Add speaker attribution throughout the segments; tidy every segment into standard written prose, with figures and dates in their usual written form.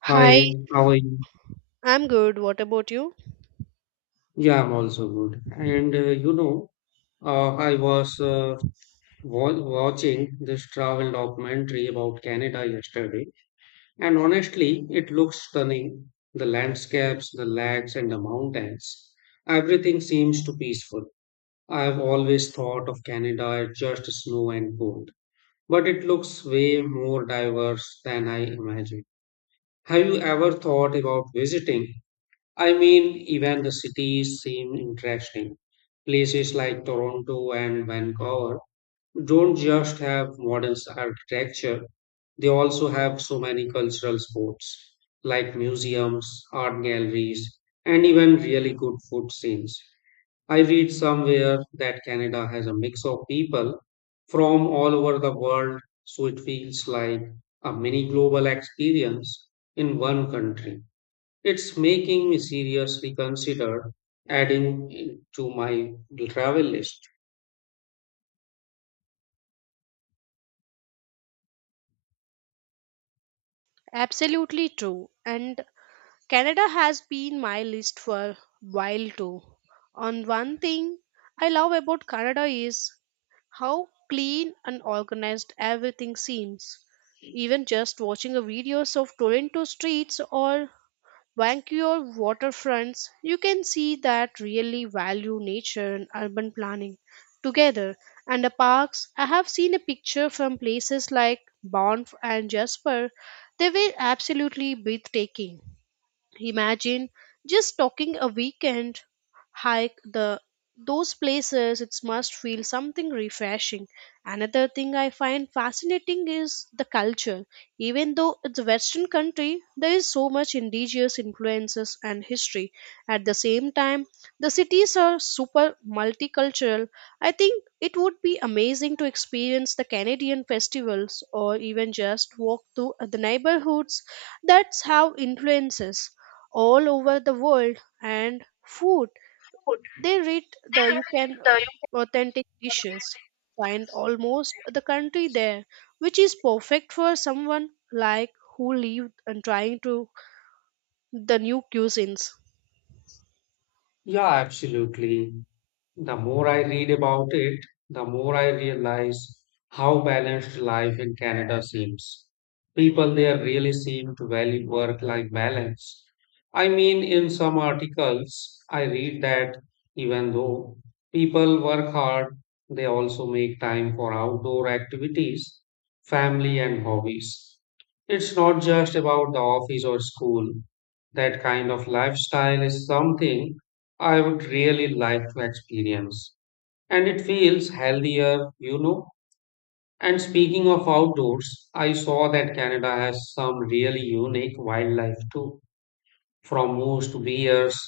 Speaker 1: Hi,
Speaker 2: Hi, how are you?
Speaker 1: I'm good. What about you?
Speaker 2: Yeah, I'm also good. And you know, I was wa watching this travel documentary about Canada yesterday, and honestly, it looks stunning. The landscapes, the lakes, and the mountains. Everything seems to peaceful. I've always thought of Canada as just snow and cold, but it looks way more diverse than I imagined. Have you ever thought about visiting? I mean, even the cities seem interesting. Places like Toronto and Vancouver don't just have modern architecture, they also have so many cultural spots, like museums, art galleries, and even really good food scenes. I read somewhere that Canada has a mix of people from all over the world, so it feels like a mini global experience in one country. It's making me seriously consider adding it to my travel list.
Speaker 1: Absolutely true. And Canada has been my list for a while too. On one thing I love about Canada is how clean and organized everything seems. Even just watching a videos of Toronto streets or Vancouver waterfronts, you can see that really value nature and urban planning together. And the parks, I have seen a picture from places like Banff and Jasper. They were absolutely breathtaking. Imagine just talking a weekend hike the those places, it must feel something refreshing. Another thing I find fascinating is the culture. Even though it's a western country, there is so much indigenous influences and history at the same time. The cities are super multicultural. I think it would be amazing to experience the Canadian festivals or even just walk through the neighborhoods that's have influences all over the world. And food,
Speaker 2: Food.
Speaker 1: they read, the you can
Speaker 2: The you-
Speaker 1: authentic dishes find almost the country there, which is perfect for someone like who lived and trying to the new cuisines.
Speaker 2: Yeah, absolutely. The more I read about it, the more I realize how balanced life in Canada seems. People there really seem to value work life balance. I mean, in some articles, I read that even though people work hard, they also make time for outdoor activities, family, and hobbies. It's not just about the office or school. That kind of lifestyle is something I would really like to experience. And it feels healthier, you know. And speaking of outdoors, I saw that Canada has some really unique wildlife too, from moose to bears.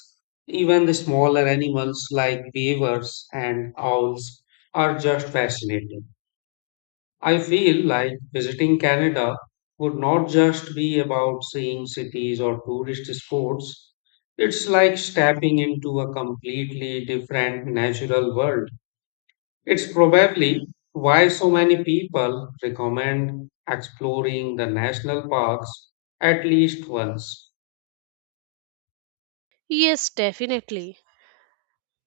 Speaker 2: Even the smaller animals like beavers and owls are just fascinating. I feel like visiting Canada would not just be about seeing cities or tourist spots. It's like stepping into a completely different natural world. It's probably why so many people recommend exploring the national parks at least once.
Speaker 1: Yes, definitely.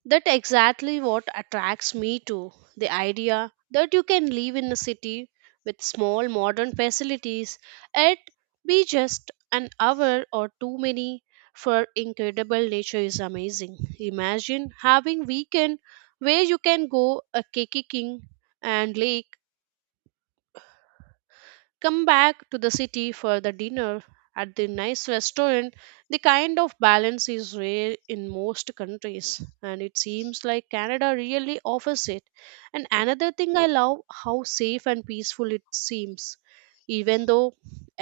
Speaker 1: That exactly what attracts me to the idea that you can live in a city with small modern facilities and be just an hour or too many for incredible nature is amazing. Imagine having weekend where you can go a kicking and lake, come back to the city for the dinner at the nice restaurant. The kind of balance is rare in most countries, and it seems like Canada really offers it. And another thing I love, how safe and peaceful it seems. Even though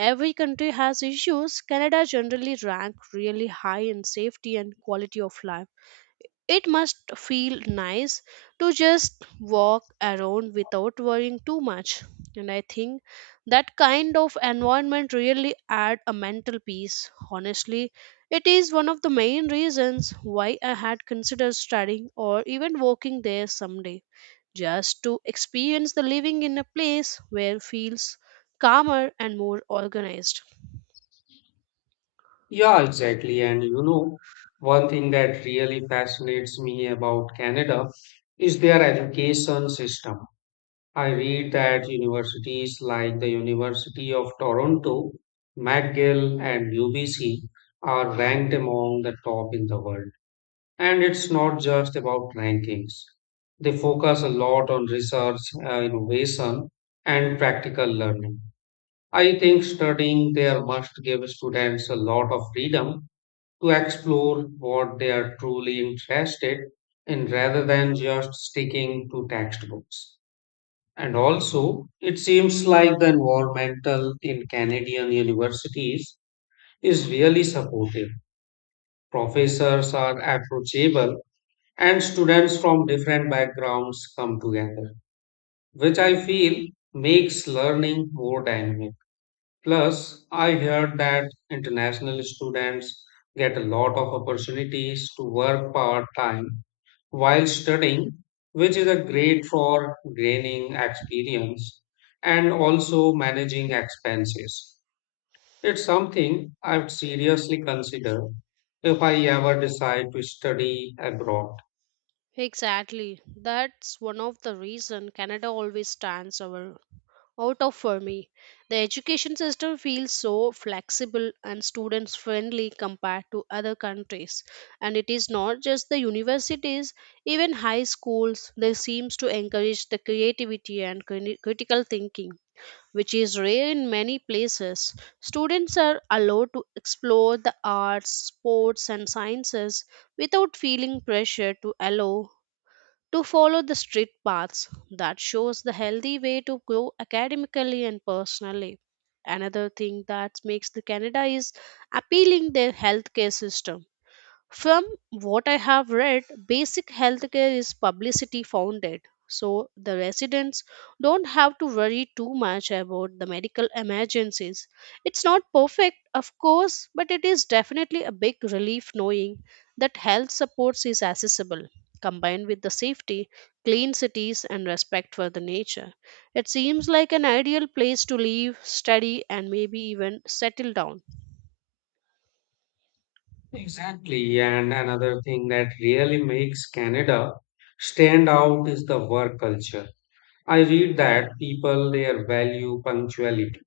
Speaker 1: every country has issues, Canada generally rank really high in safety and quality of life. It must feel nice to just walk around without worrying too much. And I think that kind of environment really add a mental peace. Honestly, it is one of the main reasons why I had considered studying or even working there someday, just to experience the living in a place where feels calmer and more organized.
Speaker 2: Yeah, exactly. And you know, one thing that really fascinates me about Canada is their education system. I read that universities like the University of Toronto, McGill, and UBC are ranked among the top in the world. And it's not just about rankings, they focus a lot on research, innovation, and practical learning. I think studying there must give students a lot of freedom to explore what they are truly interested in rather than just sticking to textbooks. And also, it seems like the environmental in Canadian universities is really supportive. Professors are approachable and students from different backgrounds come together, which I feel makes learning more dynamic. Plus, I heard that international students get a lot of opportunities to work part time while studying, which is a great for gaining experience and also managing expenses. It's something I would seriously consider if I ever decide to study abroad.
Speaker 1: Exactly. That's one of the reason Canada always stands our out of for me. The education system feels so flexible and students friendly compared to other countries. And it is not just the universities, even high schools, they seems to encourage the creativity and critical thinking, which is rare in many places. Students are allowed to explore the arts, sports and sciences without feeling pressure to allow to follow the street paths that shows the healthy way to grow academically and personally. Another thing that makes the Canada is appealing their healthcare system. From what I have read, basic healthcare is publicity founded, so the residents don't have to worry too much about the medical emergencies. It's not perfect, of course, but it is definitely a big relief knowing that health supports is accessible, combined with the safety, clean cities, and respect for the nature. It seems like an ideal place to live, study, and maybe even settle down.
Speaker 2: Exactly. And another thing that really makes Canada stand out is the work culture. I read that people there value punctuality,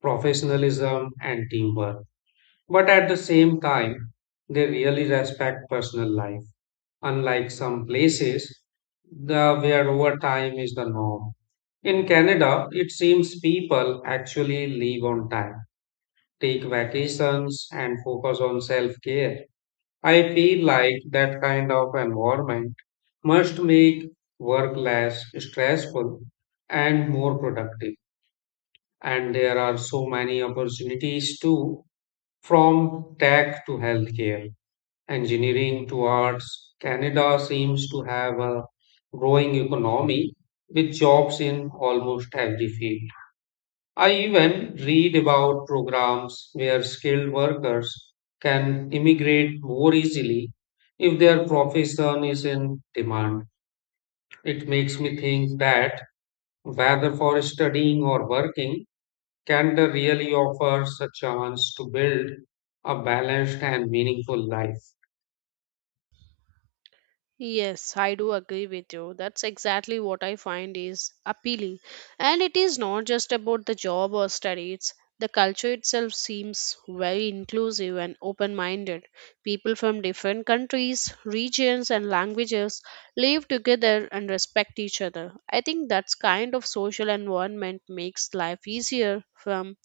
Speaker 2: professionalism, and teamwork. But at the same time, they really respect personal life, unlike some places where overtime is the norm. In Canada, it seems people actually leave on time, take vacations, and focus on self care. I feel like that kind of environment must make work less stressful and more productive. And there are so many opportunities too, from tech to healthcare engineering towards Canada seems to have a growing economy with jobs in almost every field. I even read about programs where skilled workers can immigrate more easily if their profession is in demand. It makes me think that whether for studying or working, Canada really offers a chance to build a balanced and meaningful life.
Speaker 1: Yes, I do agree with you. That's exactly what I find is appealing. And it is not just about the job or study, it's the culture itself seems very inclusive and open minded. People from different countries, regions, and languages live together and respect each other. I think that's kind of social environment makes life easier from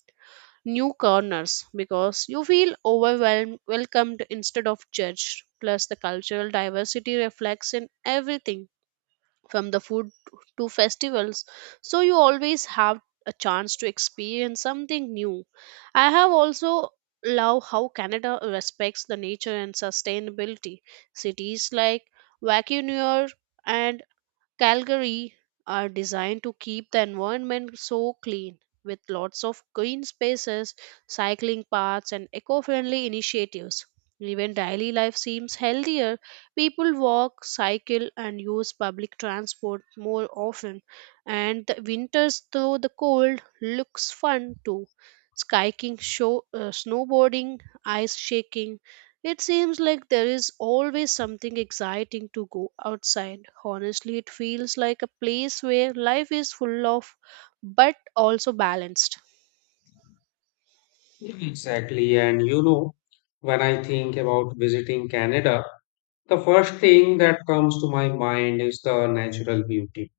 Speaker 1: new corners because you feel overwhelmed, welcomed instead of judged. Plus, the cultural diversity reflects in everything from the food to festivals, so you always have a chance to experience something new. I have also love how Canada respects the nature and sustainability. Cities like Vancouver and Calgary are designed to keep the environment so clean, with lots of green spaces, cycling paths and eco-friendly initiatives. Even daily life seems healthier. People walk, cycle and use public transport more often, and the winters though the cold looks fun too. Skiing, show, snowboarding, ice shaking, it seems like there is always something exciting to go outside. Honestly, it feels like a place where life is full of but also balanced.
Speaker 2: Exactly. And you know, when I think about visiting Canada, the first thing that comes to my mind is the natural beauty.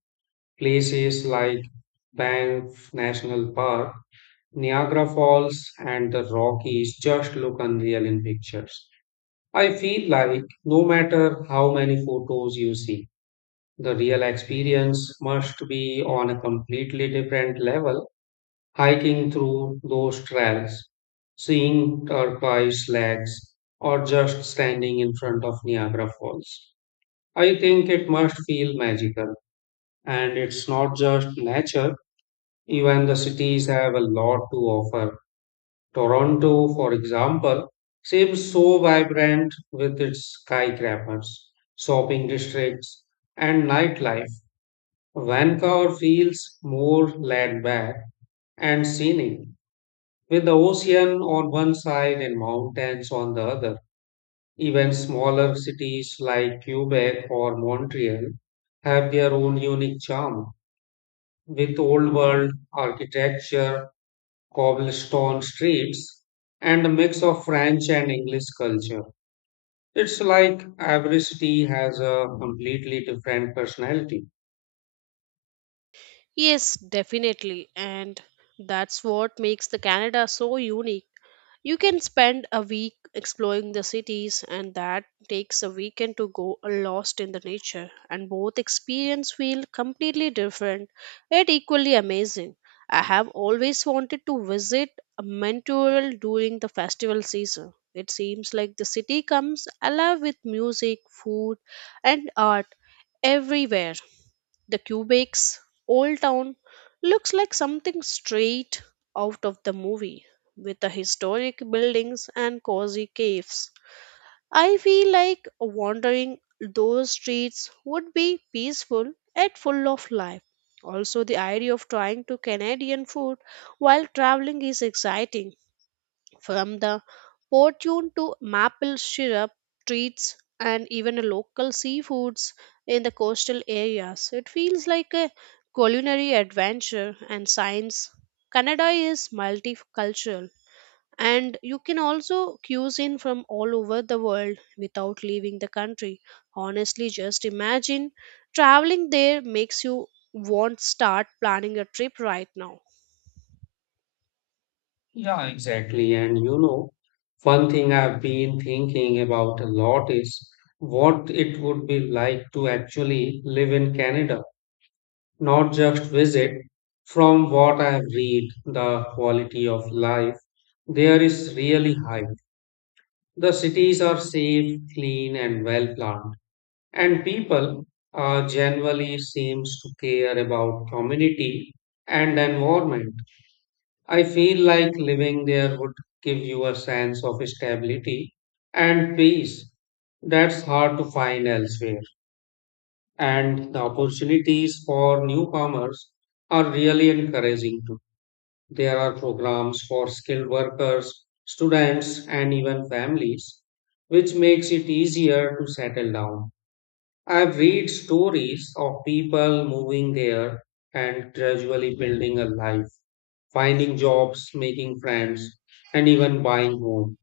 Speaker 2: Places like Banff National Park, Niagara Falls, and the Rockies just look unreal in pictures. I feel like no matter how many photos you see, the real experience must be on a completely different level. Hiking through those trails, seeing turquoise lakes, or just standing in front of Niagara Falls. I think it must feel magical. And it's not just nature, even the cities have a lot to offer. Toronto, for example, seems so vibrant with its skyscrapers, shopping districts, and nightlife. Vancouver feels more laid back and scenic, with the ocean on one side and mountains on the other, even smaller cities like Quebec or Montreal have their own unique charm, with old world architecture, cobblestone streets, and a mix of French and English culture. It's like every city has a completely different personality.
Speaker 1: Yes, definitely. And that's what makes the Canada so unique. You can spend a week exploring the cities, and that takes a weekend to go lost in the nature, and both experience feel completely different yet equally amazing. I have always wanted to visit a Mentoral during the festival season. It seems like the city comes alive with music, food, and art everywhere. The Quebec's old town looks like something straight out of the movie, with the historic buildings and cozy caves. I feel like wandering those streets would be peaceful and full of life. Also, the idea of trying to Canadian food while traveling is exciting, from the fortune to maple syrup, treats, and even local seafoods in the coastal areas. It feels like a culinary adventure and science. Canada is multicultural, and you can also cuisine from all over the world without leaving the country. Honestly, just imagine traveling there makes you want start planning a trip right now.
Speaker 2: Yeah, exactly. And you know, one thing I've been thinking about a lot is what it would be like to actually live in Canada, not just visit. From what I have read, the quality of life there is really high. The cities are safe, clean, and well planned, and people generally seems to care about community and environment. I feel like living there would give you a sense of stability and peace that's hard to find elsewhere. And the opportunities for newcomers are really encouraging too. There are programs for skilled workers, students, and even families, which makes it easier to settle down. I've read stories of people moving there and gradually building a life finding jobs, making friends, and even buying home.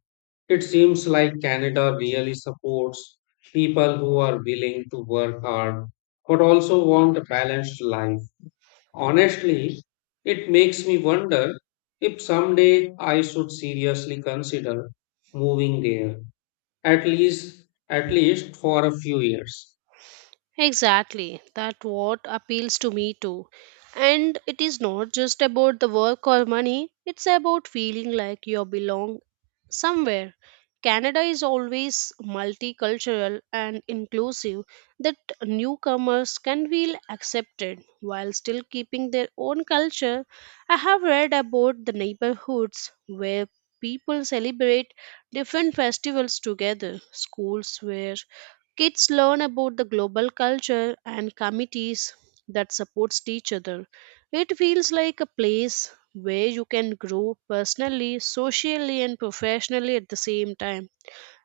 Speaker 2: It seems like Canada really supports people who are willing to work hard but also want a balanced life. Honestly, it makes me wonder if someday I should seriously consider moving there, at least at least for a few years.
Speaker 1: Exactly. That what appeals to me too. And it is not just about the work or money, it's about feeling like you belong somewhere. Canada is always multicultural and inclusive that newcomers can feel accepted while still keeping their own culture. I have read about the neighborhoods where people celebrate different festivals together, schools where kids learn about the global culture and committees that supports each other. It feels like a place where you can grow personally, socially and professionally at the same time.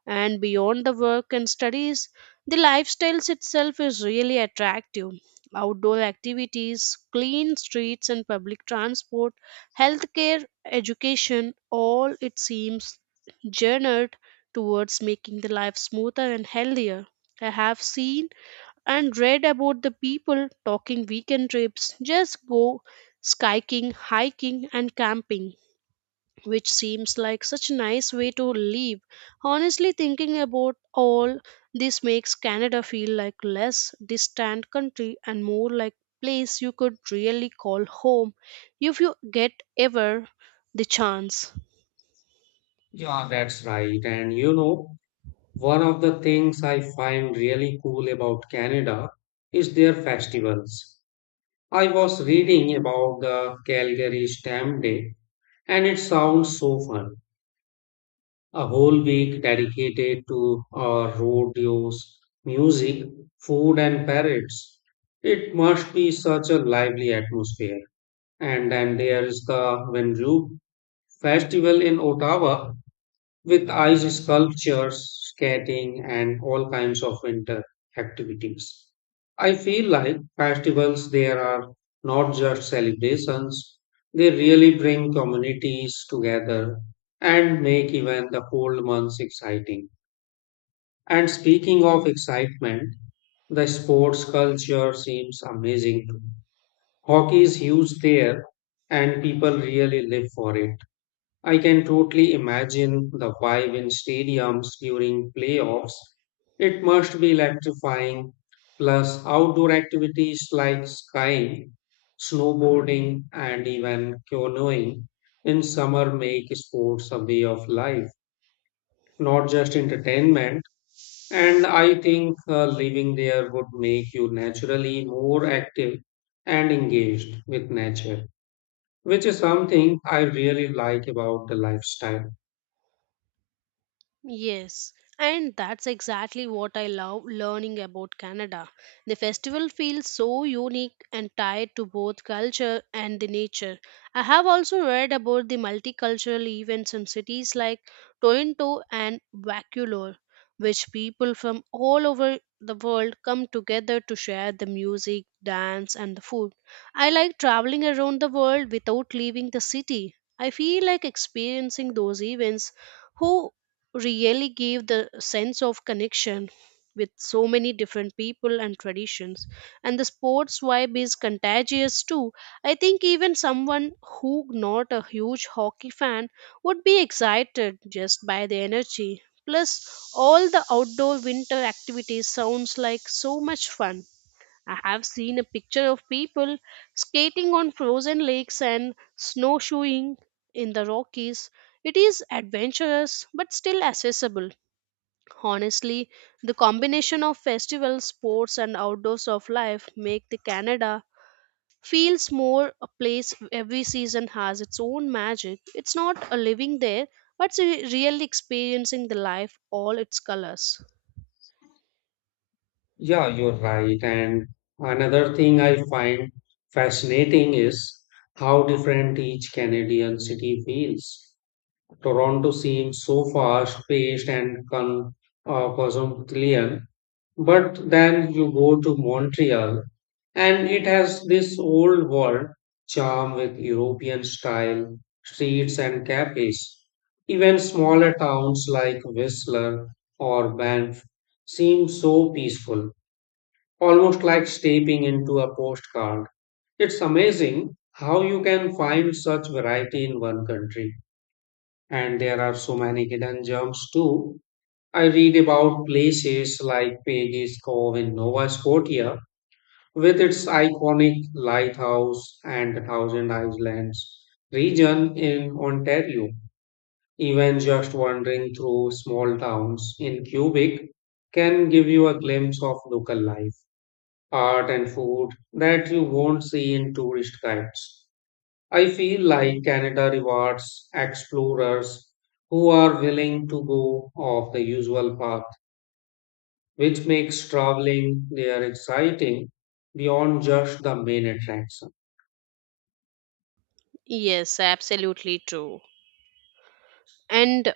Speaker 1: And beyond the work and studies, the lifestyles itself is really attractive. Outdoor activities, clean streets and public transport, healthcare, education, all it seems journeyed towards making the life smoother and healthier. I have seen and read about the people talking weekend trips, just go skiing, hiking, and camping, which seems like such a nice way to live. Honestly, thinking about all this makes Canada feel like less distant country and more like place you could really call home if you get ever the chance.
Speaker 2: Yeah, that's right. And you know, one of the things I find really cool about Canada is their festivals. I was reading about the Calgary Stamp Day and it sounds so fun. A whole week dedicated to rodeos, music, food, and parades. It must be such a lively atmosphere. And then there is the Winroop Festival in Ottawa, with ice sculptures, skating, and all kinds of winter activities. I feel like festivals there are not just celebrations, they really bring communities together and make even the cold months exciting. And speaking of excitement, the sports culture seems amazing too. Hockey is huge there, and people really live for it. I can totally imagine the vibe in stadiums during playoffs. It must be electrifying. Plus, outdoor activities like skiing, snowboarding, and even canoeing in summer make sports a way of life, not just entertainment. And I think living there would make you naturally more active and engaged with nature, which is something I really like about the lifestyle.
Speaker 1: Yes, and that's exactly what I love learning about Canada. The festival feels so unique and tied to both culture and the nature. I have also read about the multicultural events in cities like Toronto and Vancouver, which people from all over the world come together to share the music, dance, and the food. I like traveling around the world without leaving the city. I feel like experiencing those events who really gave the sense of connection with so many different people and traditions. And the sports vibe is contagious too. I think even someone who not a huge hockey fan would be excited just by the energy. Plus, all the outdoor winter activities sounds like so much fun. I have seen a picture of people skating on frozen lakes and snowshoeing in the Rockies. It is adventurous but still accessible. Honestly, the combination of festivals, sports, and outdoors of life make the Canada feels more a place every season has its own magic. It's not a living there, but it's a really experiencing the life all its colors.
Speaker 2: Yeah, you're right. And another thing I find fascinating is how different each Canadian city feels. Toronto seems so fast-paced and con cosmopolitan, but then you go to Montreal, and it has this old world charm with European style streets and cafes. Even smaller towns like Whistler or Banff seem so peaceful almost like stepping into a postcard. It's amazing how you can find such variety in one country. And there are so many hidden gems too. I read about places like Peggy's Cove in Nova Scotia with its iconic lighthouse and the Thousand Islands region in Ontario. Even just wandering through small towns in Quebec can give you a glimpse of local life art and food that you won't see in tourist guides. I feel like Canada rewards explorers who are willing to go off the usual path, which makes traveling there exciting beyond just the main attraction.
Speaker 1: Yes, absolutely true. And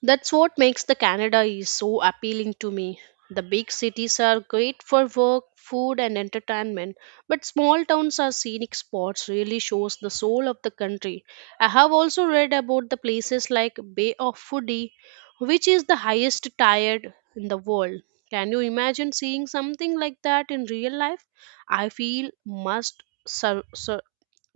Speaker 1: that's what makes the Canada is so appealing to me. The big cities are great for work, food and entertainment, but small towns are scenic spots really shows the soul of the country. I have also read about the places like Bay of Fundy, which is the highest tired in the world. Can you imagine seeing something like that in real life? I feel must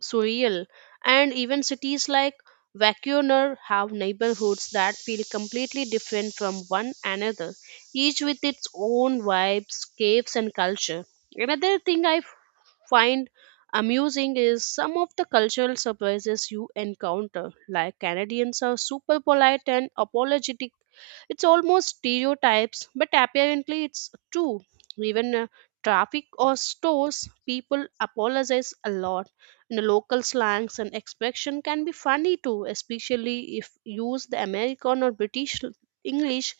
Speaker 1: surreal. And even cities like Vancouver have neighborhoods that feel completely different from one another, each with its own vibes, caves, and culture. Another thing I find amusing is some of the cultural surprises you encounter, like Canadians are super polite and apologetic, it's almost stereotypes, but apparently it's true. Even traffic or stores, people apologize a lot. And the local slangs and expression can be funny too, especially if used the American or British English.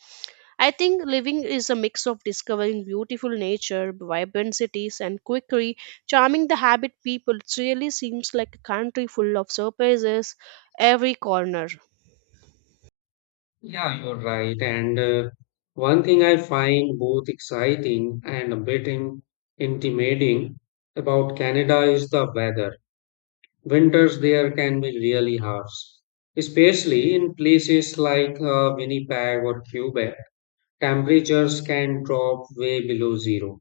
Speaker 1: I think living is a mix of discovering beautiful nature, vibrant cities, and quickly charming the habit people. It really seems like a country full of surprises every corner.
Speaker 2: Yeah, you're right. And one thing I find both exciting and a bit intimidating about Canada is the weather. Winters there can be really harsh, especially in places like Winnipeg or Quebec. Temperatures can drop way below zero,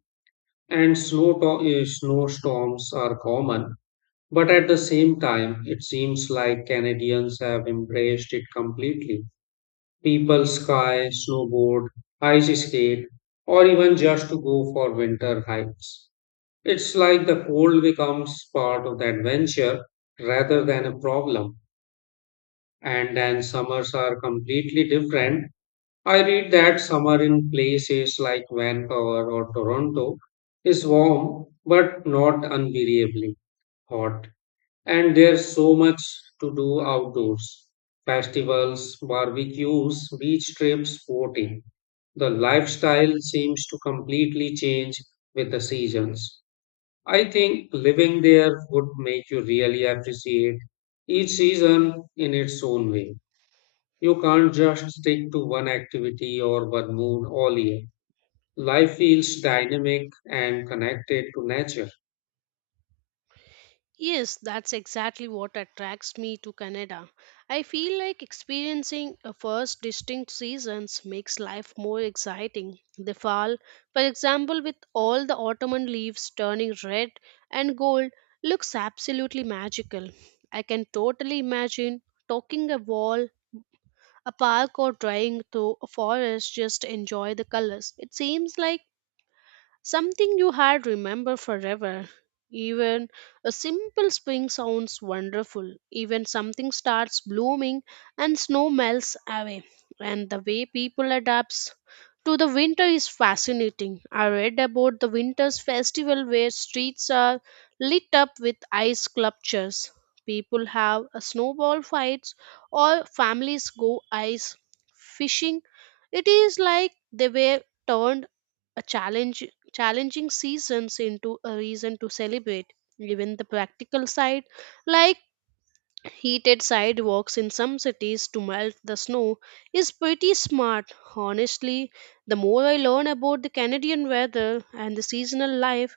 Speaker 2: and snowstorms are common. But at the same time, it seems like Canadians have embraced it completely. People ski, snowboard, ice skate, or even just to go for winter hikes. It's like the cold becomes part of the adventure rather than a problem. And then summers are completely different. I read that summer in places like Vancouver or Toronto is warm but not unbearably hot, and there's so much to do outdoors. Festivals, barbecues, beach trips, boating. The lifestyle seems to completely change with the seasons. I think living there would make you really appreciate each season in its own way. You can't just stick to one activity or one mood all year. Life feels dynamic and connected to nature.
Speaker 1: Yes, that's exactly what attracts me to Canada. I feel like experiencing a first distinct seasons makes life more exciting. The fall, for example, with all the autumn leaves turning red and gold, looks absolutely magical. I can totally imagine talking a wall, a park or driving through a forest just to enjoy the colors. It seems like something you had remember forever. Even a simple spring sounds wonderful. Even something starts blooming and snow melts away. And the way people adapts to the winter is fascinating. I read about the winter's festival where streets are lit up with ice sculptures. People have a snowball fights or families go ice fishing. It is like they were turned a challenge challenging seasons into a reason to celebrate. Even the practical side, like heated sidewalks in some cities to melt the snow, is pretty smart. Honestly, the more I learn about the Canadian weather and the seasonal life,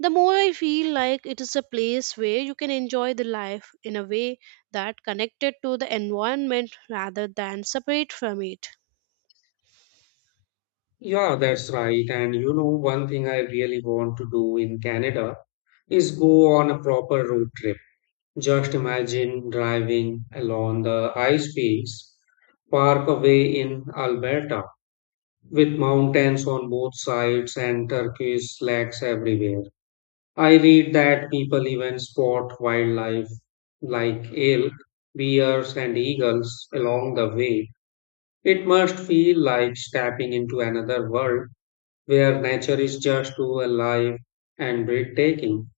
Speaker 1: the more I feel like it is a place where you can enjoy the life in a way that connected to the environment rather than separate from it.
Speaker 2: Yeah, that's right. And you know, one thing I really want to do in Canada is go on a proper road trip. Just imagine driving along the ice fields park away in Alberta with mountains on both sides and turquoise lakes everywhere. I read that people even spot wildlife like elk, bears, and eagles along the way. It must feel like stepping into another world where nature is just too alive and breathtaking.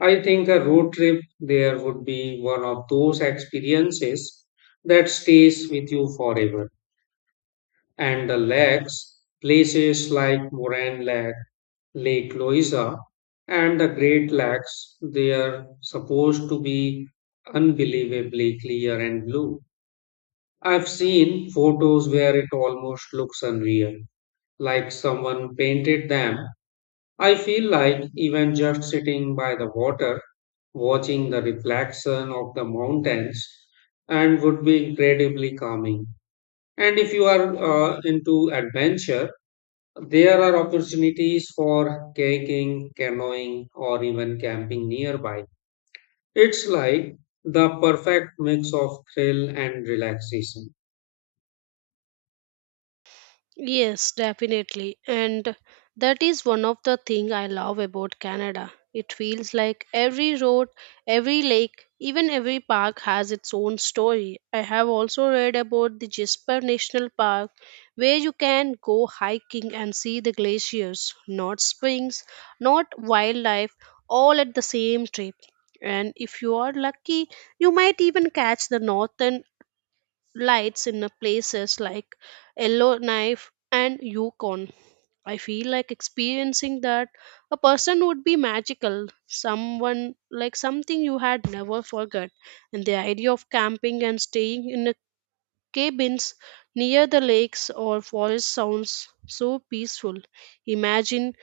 Speaker 2: I think a road trip there would be one of those experiences that stays with you forever. And the lakes, places like Moran Lake Lake Loiza and the Great Lakes, they are supposed to be unbelievably clear and blue. I've seen photos where it almost looks unreal, like someone painted them. I feel like even just sitting by the water, watching the reflection of the mountains, and would be incredibly calming. And if you are into adventure, there are opportunities for kayaking, canoeing, or even camping nearby. It's like the perfect mix of thrill and relaxation.
Speaker 1: Yes, definitely. And that is one of the thing I love about Canada. It feels like every road, every lake, even every park has its own story. I have also read about the Jasper National Park where you can go hiking and see the glaciers, not springs, not wildlife, all at the same trip. And if you are lucky, you might even catch the northern lights in a places like Yellowknife and Yukon. I feel like experiencing that a person would be magical, someone like something you had never forgot. And the idea of camping and staying in a cabins near the lakes or forest sounds so peaceful. Imagine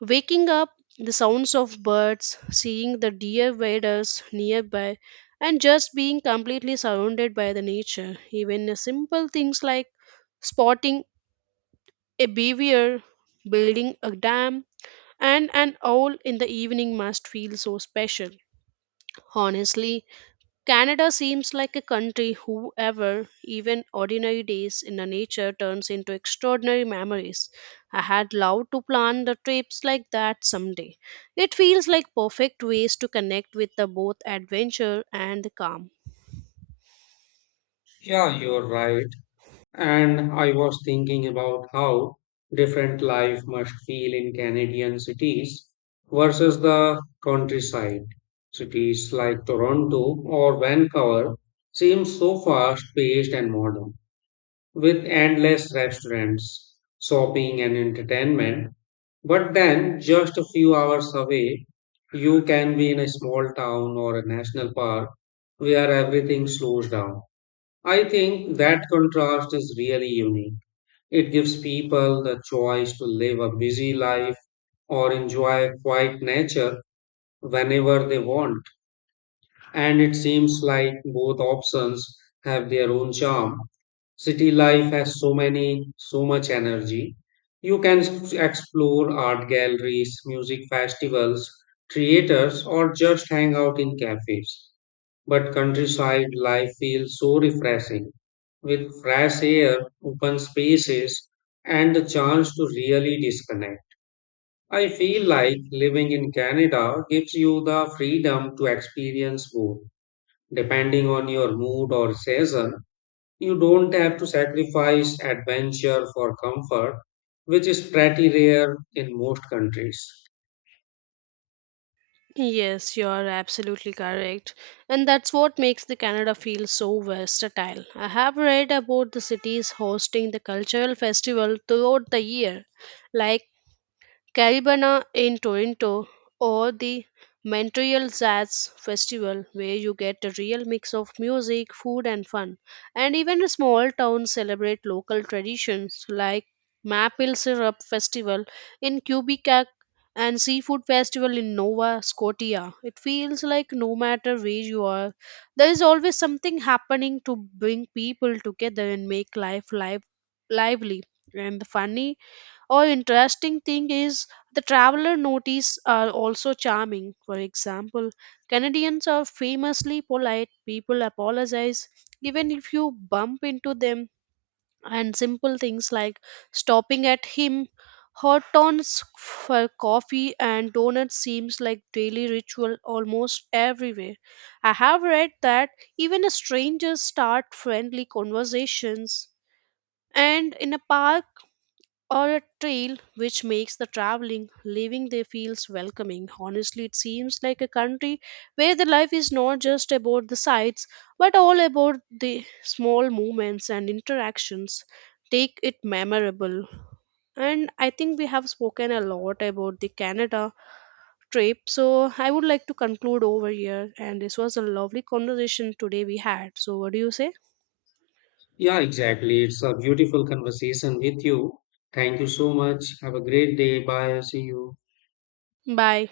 Speaker 1: waking up, the sounds of birds, seeing the deer waders nearby, and just being completely surrounded by the nature. Even simple things like spotting a beaver, building a dam, and an owl in the evening must feel so special. Honestly, Canada seems like a country whoever, even ordinary days in the nature turns into extraordinary memories. I had loved to plan the trips like that someday. It feels like perfect ways to connect with the both adventure and the calm.
Speaker 2: Yeah, you're right. And I was thinking about how different life must feel in Canadian cities versus the countryside. Cities like Toronto or Vancouver seem so fast-paced and modern with endless restaurants, shopping, and entertainment. But then, just a few hours away, you can be in a small town or a national park where everything slows down. I think that contrast is really unique. It gives people the choice to live a busy life or enjoy quiet nature whenever they want and it seems like both options have their own charm. City life has so much energy. You can explore art galleries, music festivals, theaters, or just hang out in cafes. But countryside life feels so refreshing with fresh air, open spaces, and the chance to really disconnect. I feel like living in Canada gives you the freedom to experience both. Depending on your mood or season, you don't have to sacrifice adventure for comfort, which is pretty rare in most countries.
Speaker 1: Yes, you are absolutely correct. And that's what makes the Canada feel so versatile. I have read about the cities hosting the cultural festival throughout the year, like Caribana in Toronto, or the Montreal Jazz Festival, where you get a real mix of music, food, and fun. And even small towns celebrate local traditions like Maple Syrup Festival in Quebec and Seafood Festival in Nova Scotia. It feels like no matter where you are, there is always something happening to bring people together and make life live lively. And the funny or interesting thing is the traveler notice are also charming. For example, Canadians are famously polite. People apologize even if you bump into them, and simple things like stopping at him, hot tons for coffee and donuts seems like daily ritual almost everywhere. I have read that even strangers start friendly conversations and in a park or a trail, which makes the traveling leaving there feels welcoming. Honestly, it seems like a country where the life is not just about the sights but all about the small moments and interactions take it memorable. And I think we have spoken a lot about the Canada trip, so I would like to conclude over here, and this was a lovely conversation today we had. So what do you say?
Speaker 2: Yeah, exactly. It's a beautiful conversation with you. Thank you so much. Have a great day. Bye. See you.
Speaker 1: Bye.